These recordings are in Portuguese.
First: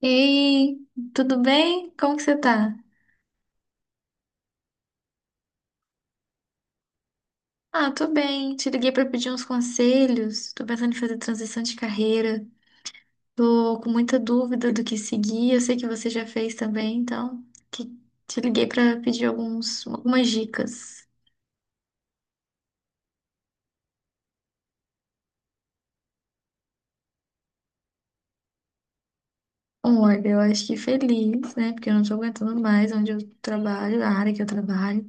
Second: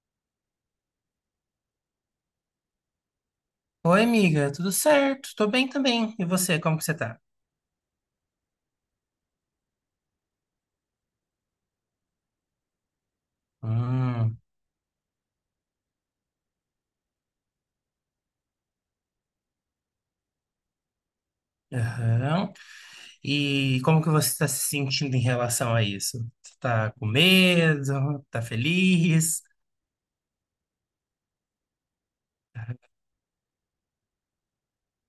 Ei, tudo bem? Como que você tá? Oi, amiga, tudo certo? Tô bem também. E você, como que você tá? Ah, tô bem. Te liguei pra pedir uns conselhos. Tô pensando em fazer transição de carreira. Tô com muita Hum, dúvida do que seguir. Eu sei que você já fez também, então que- te liguei pra pedir algumas dicas. aham. E como que você tá se sentindo em relação a isso? Você tá com medo? Tá feliz? Olha, eu acho que feliz, né? Porque eu não tô aguentando mais onde eu trabalho, a área que eu trabalho.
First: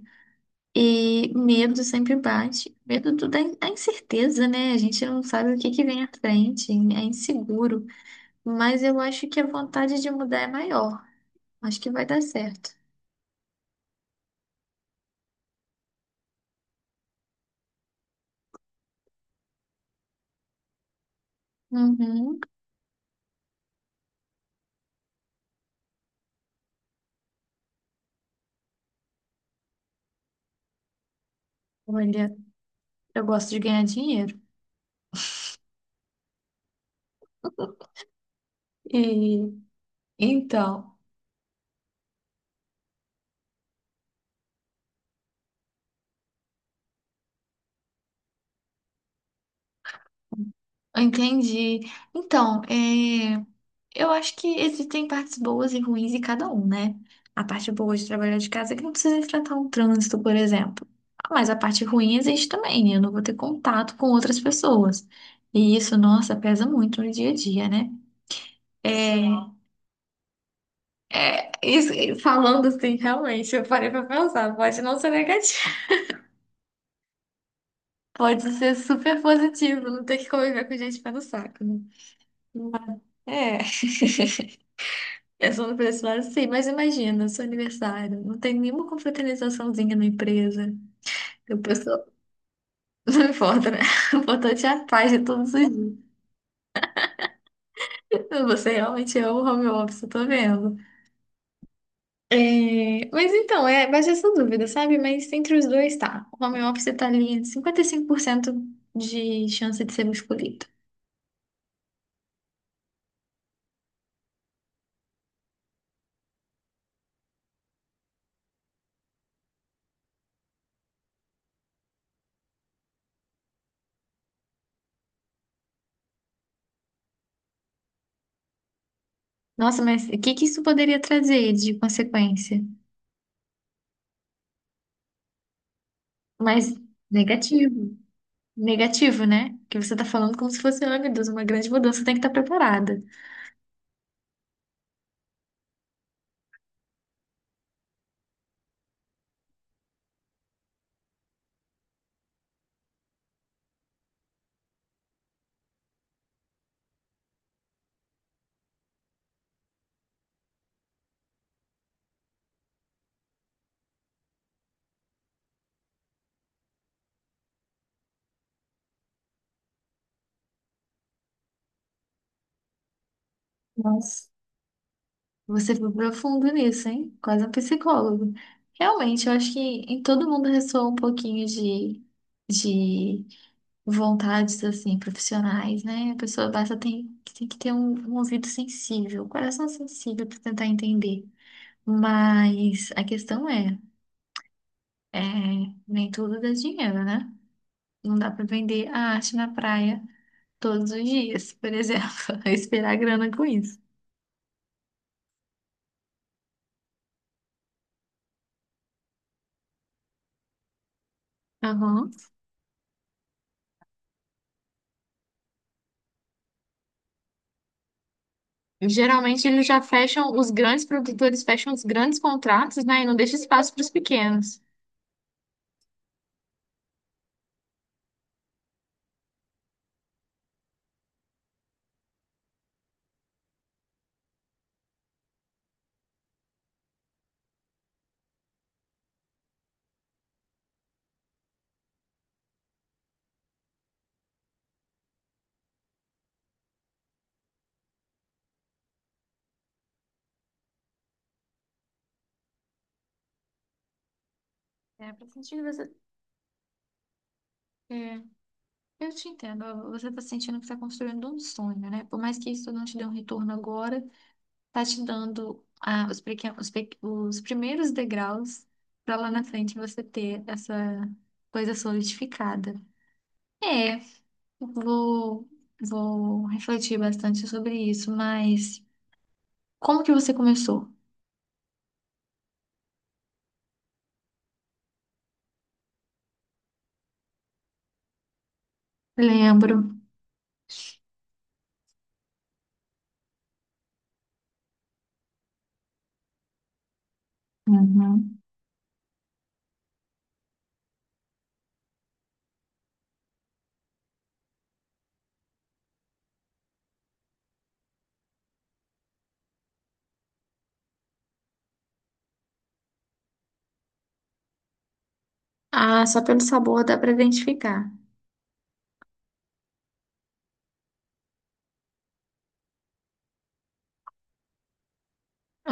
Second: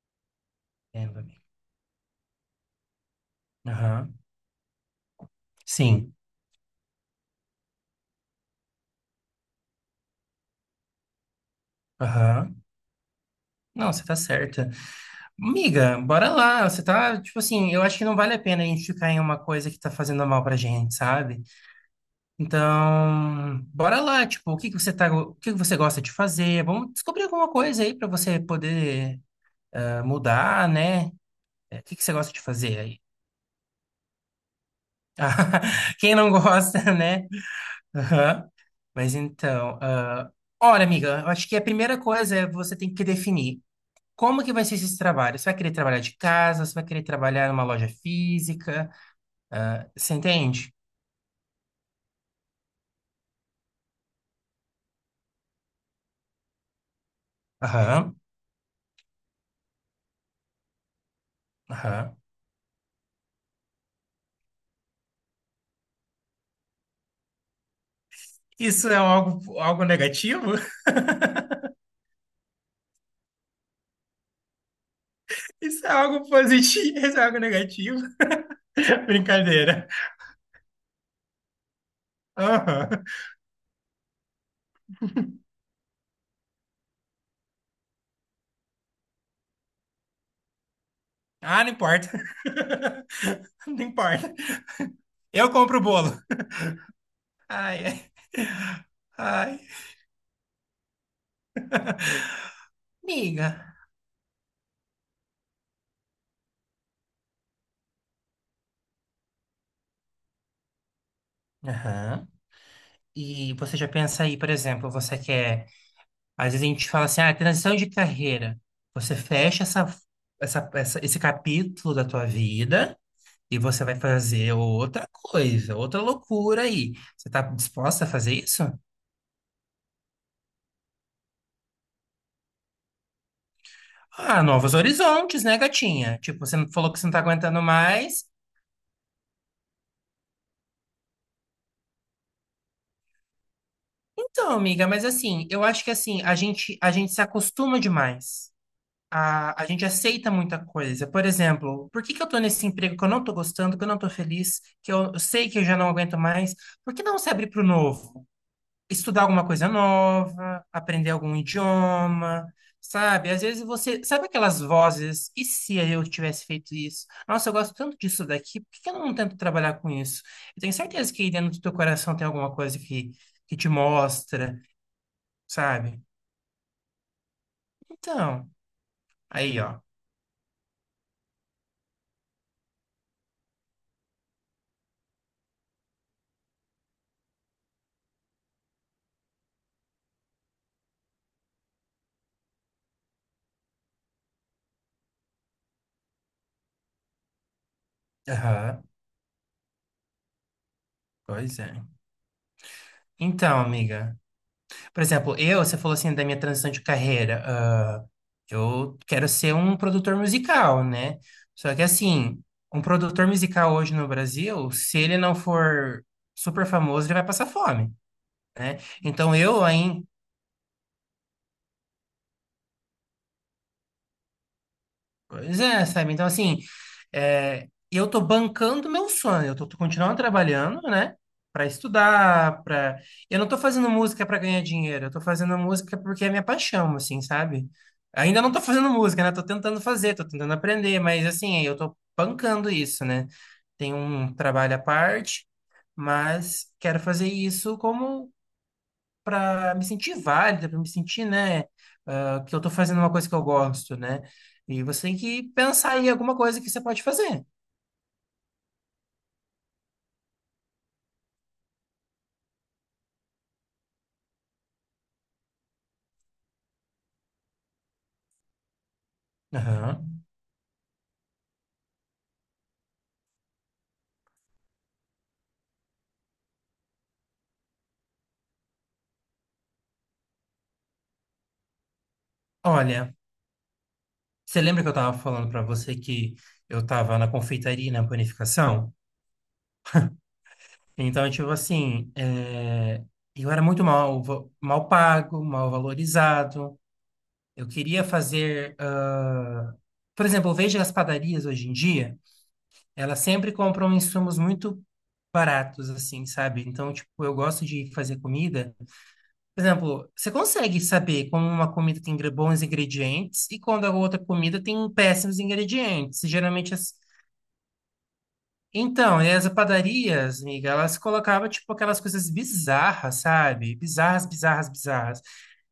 Entendo, E amiga. medo sempre bate. Medo da Aham. incerteza, né? A gente não sabe o que que vem à Sim. frente, é inseguro. Mas eu acho que a vontade de mudar é maior. Acho que vai dar Aham. certo. Não, você tá certa. Amiga, bora lá. Você tá, tipo assim, eu acho que não vale a pena a gente ficar em uma coisa que tá fazendo mal pra gente, sabe? Uhum. Então, bora lá, tipo, o que que você gosta de fazer? Vamos descobrir alguma coisa aí pra você poder mudar, né? É, o que que você gosta Olha, de fazer aí? eu gosto de ganhar dinheiro. Quem não gosta, né? Aham. E Mas então, olha, então, amiga, eu acho que a primeira coisa é você tem que definir como que vai ser esse trabalho. Você vai querer trabalhar de casa? Você vai querer trabalhar numa loja física? Ah, você entende? eu entendi. Então, é, eu acho que existem partes boas e ruins em cada um, né? A parte boa de Aham, trabalhar de casa é que não precisa enfrentar um trânsito, por exemplo. Mas a parte aham. ruim existe também, né? Eu não vou ter contato com outras pessoas. E isso, nossa, pesa muito no dia a dia, né? Isso é É, algo negativo? Isso, falando assim, realmente, eu parei pra pensar, pode não ser negativo, Isso é algo positivo? Isso é algo negativo? pode ser super positivo, Brincadeira. não ter que conviver com gente pé no saco, né? Mas, Aham. É, pensando por esse lado, sim, mas imagina, seu aniversário, não tem nenhuma confraternizaçãozinha na empresa, o Ah, não pessoal, importa. não importa, né? Não O importa. importante é a paz de Eu todos os compro o dias. bolo. Ai, ai. Você realmente ama o Ai, home office, eu tô vendo. É, mas amiga. então, é, bate essa dúvida, sabe? Mas entre os dois tá. O home office tá ali em 55% de chance de ser o escolhido. Aham. E você já pensa aí, por exemplo, você quer. Às vezes a gente fala assim, transição de carreira. Você fecha esse capítulo da tua vida e você vai fazer outra coisa, outra loucura aí. Você tá disposta a fazer isso? Nossa, mas o que que isso poderia trazer de consequência? Ah, novos horizontes, né, gatinha? Tipo, você não Mas falou que você não tá aguentando negativo. mais. Negativo, né? Porque você tá falando como se fosse, ai meu Deus, uma grande mudança, tem que estar preparada. Então, amiga, mas assim, eu acho que assim, a gente se acostuma demais. A gente aceita muita coisa. Por exemplo, por que que eu tô nesse emprego que eu não tô gostando, que eu não tô feliz, que eu sei que eu já não aguento mais? Por que não se abrir para o novo? Estudar alguma coisa nova, aprender algum idioma, sabe? Às vezes você... Sabe aquelas vozes? E se eu tivesse feito isso? Nossa, eu gosto tanto disso daqui, por que que eu não tento trabalhar com isso? Eu tenho certeza que aí dentro do teu coração tem alguma coisa que te Nossa. mostra, Você foi sabe? profundo nisso, hein? Quase um psicólogo. Então, Realmente, eu acho que aí, ó. em todo mundo ressoa um pouquinho de vontades, assim, profissionais, né? A pessoa basta tem que ter um ouvido sensível, um coração sensível para tentar entender. Mas a questão é, nem tudo dá dinheiro, né? Não dá para Aham, vender a arte na praia todos os dias, pois por é. exemplo, esperar grana com Então, isso. amiga, por exemplo, você falou assim da minha transição de carreira. Eu quero ser um produtor musical, né? Só que Aham. assim, um produtor musical hoje no Brasil, se ele não for super famoso, ele vai passar fome, né? Então, Geralmente eles já fecham, os grandes produtores fecham os grandes contratos, né? E não deixa espaço para os pequenos. pois é, sabe? Então, assim, eu tô bancando meu sonho, eu tô continuando trabalhando, né? Pra estudar, pra... Eu não tô fazendo música pra ganhar dinheiro, eu tô fazendo música porque é minha paixão, assim, sabe? Ainda não tô fazendo música, né? Tô tentando fazer, tô tentando aprender, mas, assim, eu tô bancando isso, né? Tem um trabalho à parte, mas quero fazer isso como para me sentir válida, para me sentir, né, que eu tô fazendo uma coisa que eu gosto, né? E você É, tem para que sentir você. pensar em alguma coisa que você pode fazer. É, eu te entendo. Você está sentindo que está construindo um sonho, né? Por mais que isso não te dê um retorno agora, tá te dando ah, os, pequen- os, pe- os primeiros degraus para lá na frente você Aham. ter essa coisa solidificada. É, vou, vou refletir bastante sobre isso, mas como que você começou? Olha, você lembra que eu tava falando para você que eu tava na confeitaria, e na panificação? Lembro. Então, tipo assim, eu era muito mal pago, mal valorizado. Eu queria Uhum. fazer, por exemplo, eu vejo as padarias hoje em dia. Ela sempre compram insumos muito baratos, assim, sabe? Então, tipo, eu gosto de fazer comida. Por exemplo, você consegue saber como uma comida tem bons ingredientes e quando a outra comida tem péssimos Ah, ingredientes. só pelo Geralmente, sabor dá para identificar. então, e as padarias, amiga, elas colocavam, tipo, aquelas coisas bizarras, sabe? Bizarras, bizarras, bizarras.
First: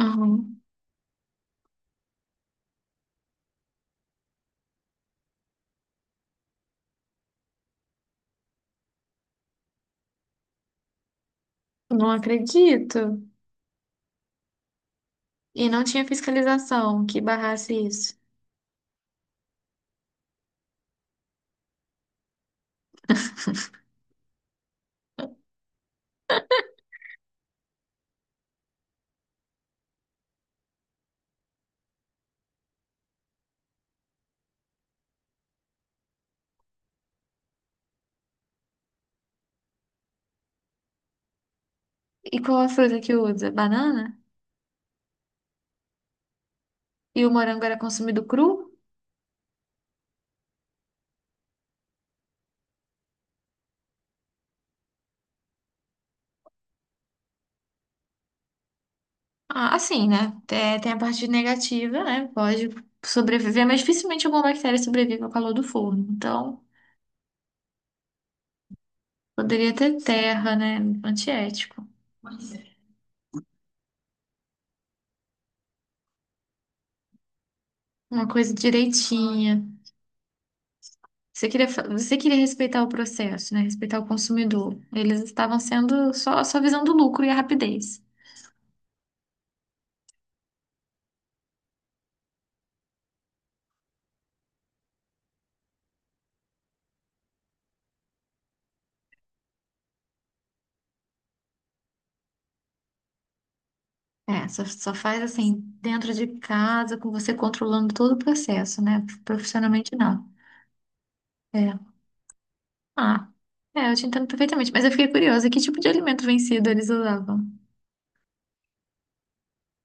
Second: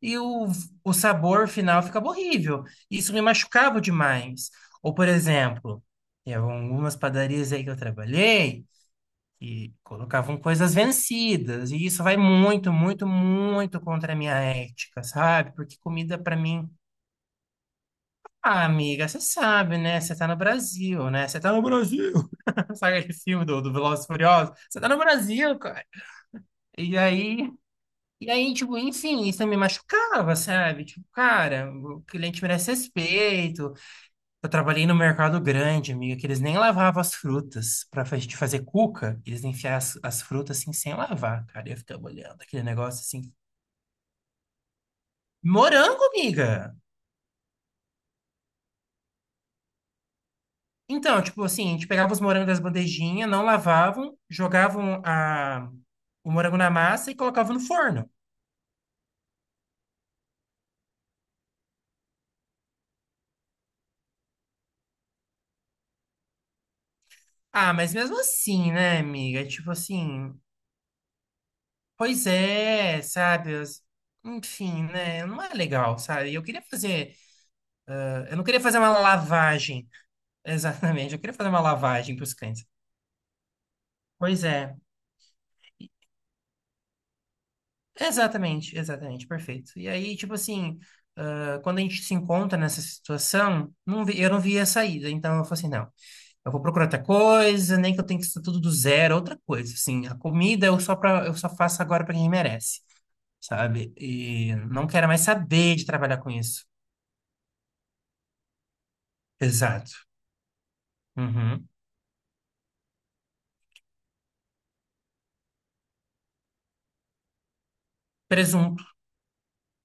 E o, o sabor final ficava horrível. Isso me machucava demais. Ou, por exemplo, em algumas padarias aí que eu trabalhei, que colocavam coisas vencidas, e isso Não vai muito, muito, acredito. muito contra a minha ética, sabe? E Porque não tinha comida pra mim, fiscalização que barrasse isso. Amiga, você sabe, né? Você tá no Brasil, né? Você tá no Brasil. Sabe aquele filme do Velozes e Furiosos? Você tá no Brasil, cara. E aí, e aí, tipo, enfim, isso me machucava, sabe? Tipo, cara, o cliente merece respeito. Eu trabalhei no mercado grande, amiga, que eles nem lavavam as frutas. Pra gente fazer cuca, eles enfiavam as frutas assim sem lavar, cara. Eu ficava E olhando qual aquele a negócio fruta que assim. usa? Banana? Morango, amiga! E o morango era consumido cru? Então, tipo assim, a gente pegava os morangos das bandejinhas, não lavavam, jogavam o morango na massa e colocavam no forno. Ah, assim, né? Tem a parte negativa, né? Pode sobreviver, mas dificilmente alguma bactéria sobrevive ao calor do forno. Então, Ah, mas mesmo assim, né, amiga? Tipo poderia ter assim, terra, né? Antiético. pois é, sabe? Enfim, né? Não é legal, sabe? Eu queria fazer. Uma Eu não coisa queria fazer uma direitinha. lavagem. Exatamente, eu queria Você fazer uma queria, você lavagem para os queria cães. respeitar o processo, né? Respeitar o Pois é, consumidor. Eles estavam sendo só visando o lucro e a rapidez. exatamente, exatamente, perfeito. E aí, tipo assim, quando a gente se encontra nessa situação, eu não via saída, então eu falei assim, não, eu vou procurar outra coisa, nem que eu tenha que estar tudo do zero, é outra coisa, assim, a comida eu só faço agora para quem merece, sabe? É, E não só quero faz mais assim, saber de dentro trabalhar de com isso. casa, com você controlando todo o processo, né? Exato. Profissionalmente, não. Uhum. É. Ah, é, eu te entendo perfeitamente. Mas eu fiquei curiosa, que tipo de alimento vencido eles usavam? Presunto.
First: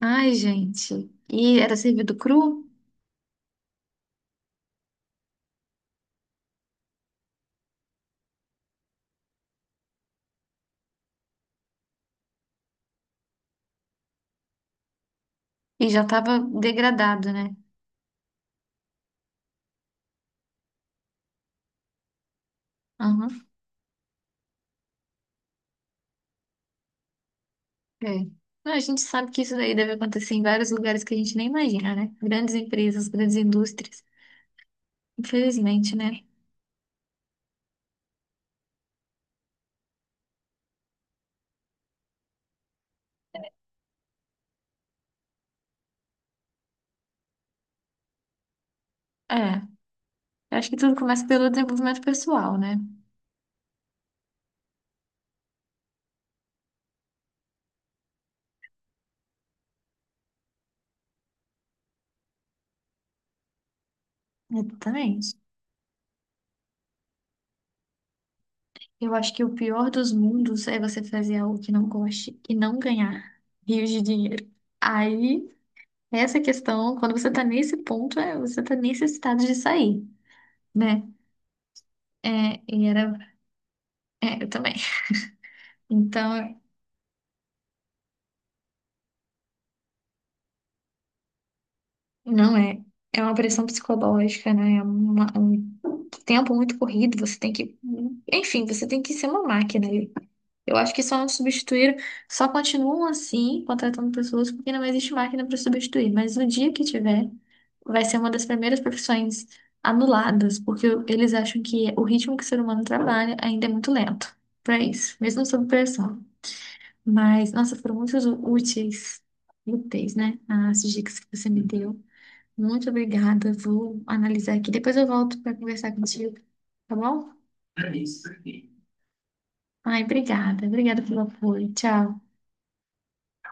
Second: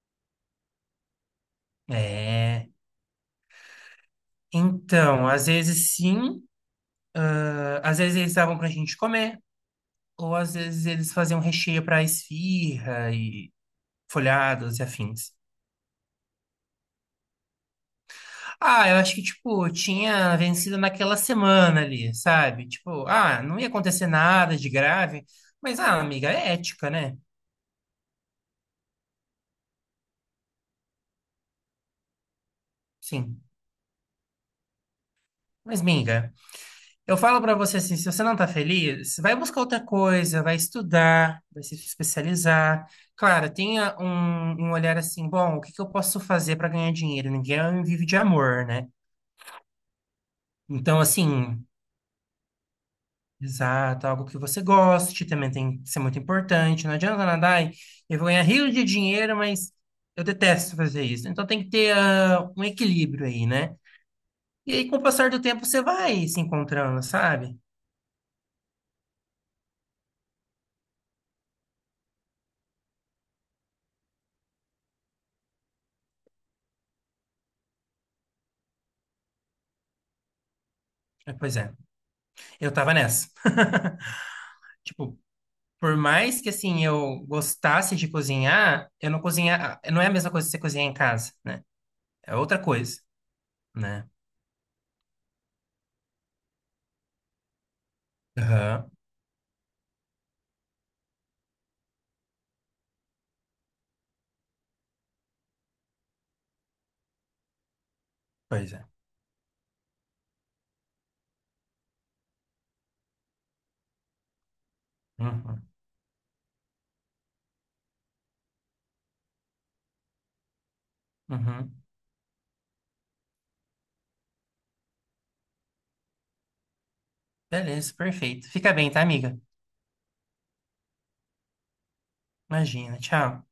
Ai, gente. E era servido cru É. Então, às vezes sim, às vezes eles davam pra gente comer. Ou às vezes eles faziam recheio para esfirra e folhados e afins. e já estava degradado, né? Ah, eu acho que, tipo, tinha vencido naquela semana ali, sabe? Tipo, Aham. Não ia acontecer nada de grave, mas, amiga, é ética, né? É. Não, a gente sabe que isso daí deve acontecer em vários lugares que a gente nem imagina, né? Grandes empresas, grandes Sim. indústrias. Mas, Infelizmente, né? amiga, eu falo pra você assim, se você não tá feliz, vai buscar outra coisa, vai estudar, vai se especializar. Claro, tenha um olhar assim, bom, o que que eu posso fazer pra ganhar dinheiro? Ninguém vive de amor, né? É. Eu acho que tudo Então, começa pelo assim, desenvolvimento pessoal, né? exato, algo que você goste também tem que ser muito importante. Não adianta nada, ai, eu vou ganhar rios de dinheiro, mas eu detesto fazer isso. Então tem que ter um equilíbrio aí, né? E aí, com o passar Exatamente. do tempo, você vai se encontrando, sabe? Eu acho que o pior dos mundos é você fazer algo que não goste e não ganhar rios de dinheiro. Aí, essa questão, quando você tá nesse ponto, é, você tá necessitado de sair, né? Pois é, É, eu e tava era, nessa. é, eu também. Tipo, por mais que Então, assim eu gostasse de cozinhar, eu não cozinhar, não é a mesma coisa que você cozinhar em casa, né? É não outra é. coisa, É uma pressão né? psicológica, né? É um tempo muito corrido, você tem que, enfim, você Aham, tem que ser uma máquina. Eu acho que só não substituíram, só continuam assim, contratando pessoas, porque não existe máquina para substituir. Mas no dia que tiver, vai ser uma das pois primeiras é. profissões anuladas, porque eles acham que o ritmo que o ser humano trabalha ainda é muito lento para isso, mesmo Uhum, sob pressão. Mas, nossa, foram muito úteis, úteis, né? As dicas que você me uhum. deu. Muito obrigada. Vou analisar aqui. Depois eu volto para conversar contigo, tá bom? Beleza, perfeito. Fica bem, tá, amiga? Ai, obrigada. Obrigada pelo apoio. Tchau. Imagina, tchau.